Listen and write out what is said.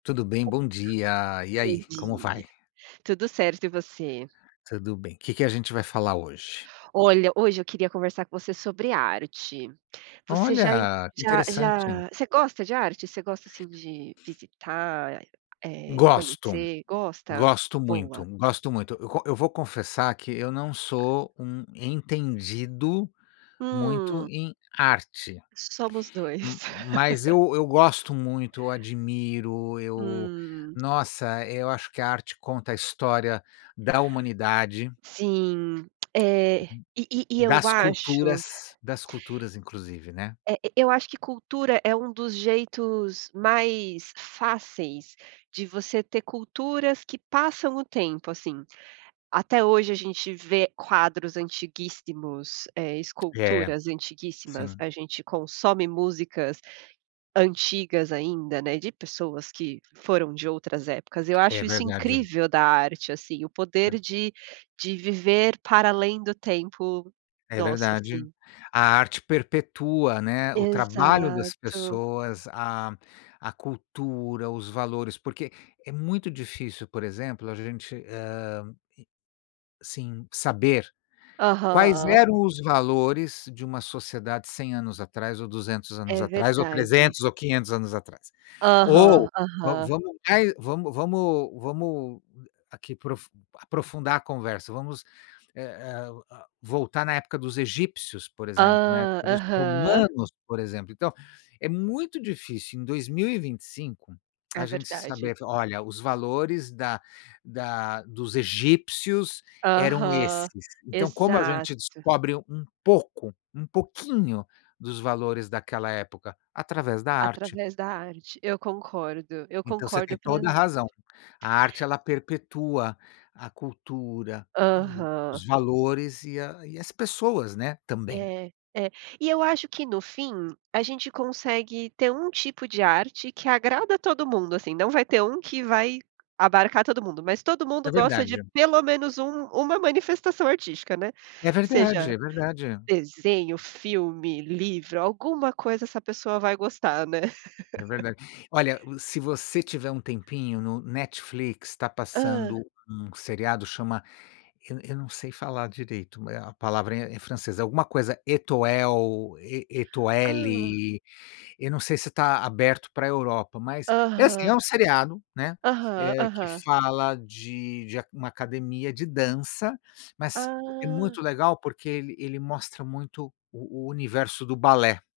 Tudo bem, bom dia. E Bom aí, como dia. vai? Tudo certo e você? Tudo bem. Que que a gente vai falar hoje? Olha, hoje eu queria conversar com você sobre arte. Você já em Olha, que já interessante. já você gosta de arte? Você gosta, assim, de visitar, eh, Gosto. conhecer. Gosta? Gosto muito, Boa. gosto muito. Eu co eu vou confessar que eu não sou um entendido muito Hum. em arte, Somos m 2. mas eu eu gosto muito, eu admiro, eu, Hum. nossa, eu acho que a arte conta a história da humanidade. Sim. É. E e e eu Das acho culturas das culturas inclusive, né. Eh, e eu acho que cultura é um dos jeitos mais fáceis de você ter culturas que passam o tempo, assim. Até hoje a gente vê quadros antiguíssimos, eh, É, esculturas antiguíssimas, sim. a gente consome músicas antigas ainda, né, de pessoas que foram de outras épocas, eu É acho isso verdade. incrível da arte, assim, o poder É. de de viver para além do tempo É nosso, verdade. assim. A arte perpetua, né, o trabalho das Exato. pessoas, a a cultura, os valores, porque é muito difícil, por exemplo, a gente, hã, e sim, saber quais Aham. eram os valores de uma sociedade 100 anos atrás ou 200 anos É atrás, ou verdade. 300 ou 500 anos atrás. Aham, Ou va aham. vamos mai vamos vamos vamos aqui profu aprofundar a conversa, vamos, eh eh, ah, voltar na época dos egípcios, por exemplo, na Ah, época dos aham. romanos, por exemplo, então é muito difícil em 2025, a É gente verdade. saber: "Olha, os valores da da dos egípcios eram Aham, esses". Então, como a exato. gente descobre um pouco, um pouquinho dos valores daquela época? Através da arte. Através da arte. Eu concordo, eu Então você concordo tem toda a plenamente. razão. A arte ela perpetua a cultura, e Aham. os valores, e a as pessoas, né, também. É, é. E eu acho que no fim, a gente consegue ter um tipo de arte que agrada todo mundo, assim, não vai ter um que vai abarcar todo mundo, mas todo mundo É gosta de verdade. pelo menos um uma manifestação artística, né. É verdade, Seja é verdade. desenho, filme, livro, alguma coisa essa pessoa vai gostar, né. É verdade. Olha, uh, se você tiver um tempinho, no Netflix tá Hã. passando um seriado chama eu eu não sei falar direito, eh, a palavra é é em francês, alguma coisa Etoel, E E Hã. Étoile, eu não sei se tá aberto pra Europa, mas é assim, é Aham. um seriado, né, Aham, eh, que aham. fala de de a uma academia de dança, mas é muito Ah. legal, porque ele ele mostra muito o o universo do balé.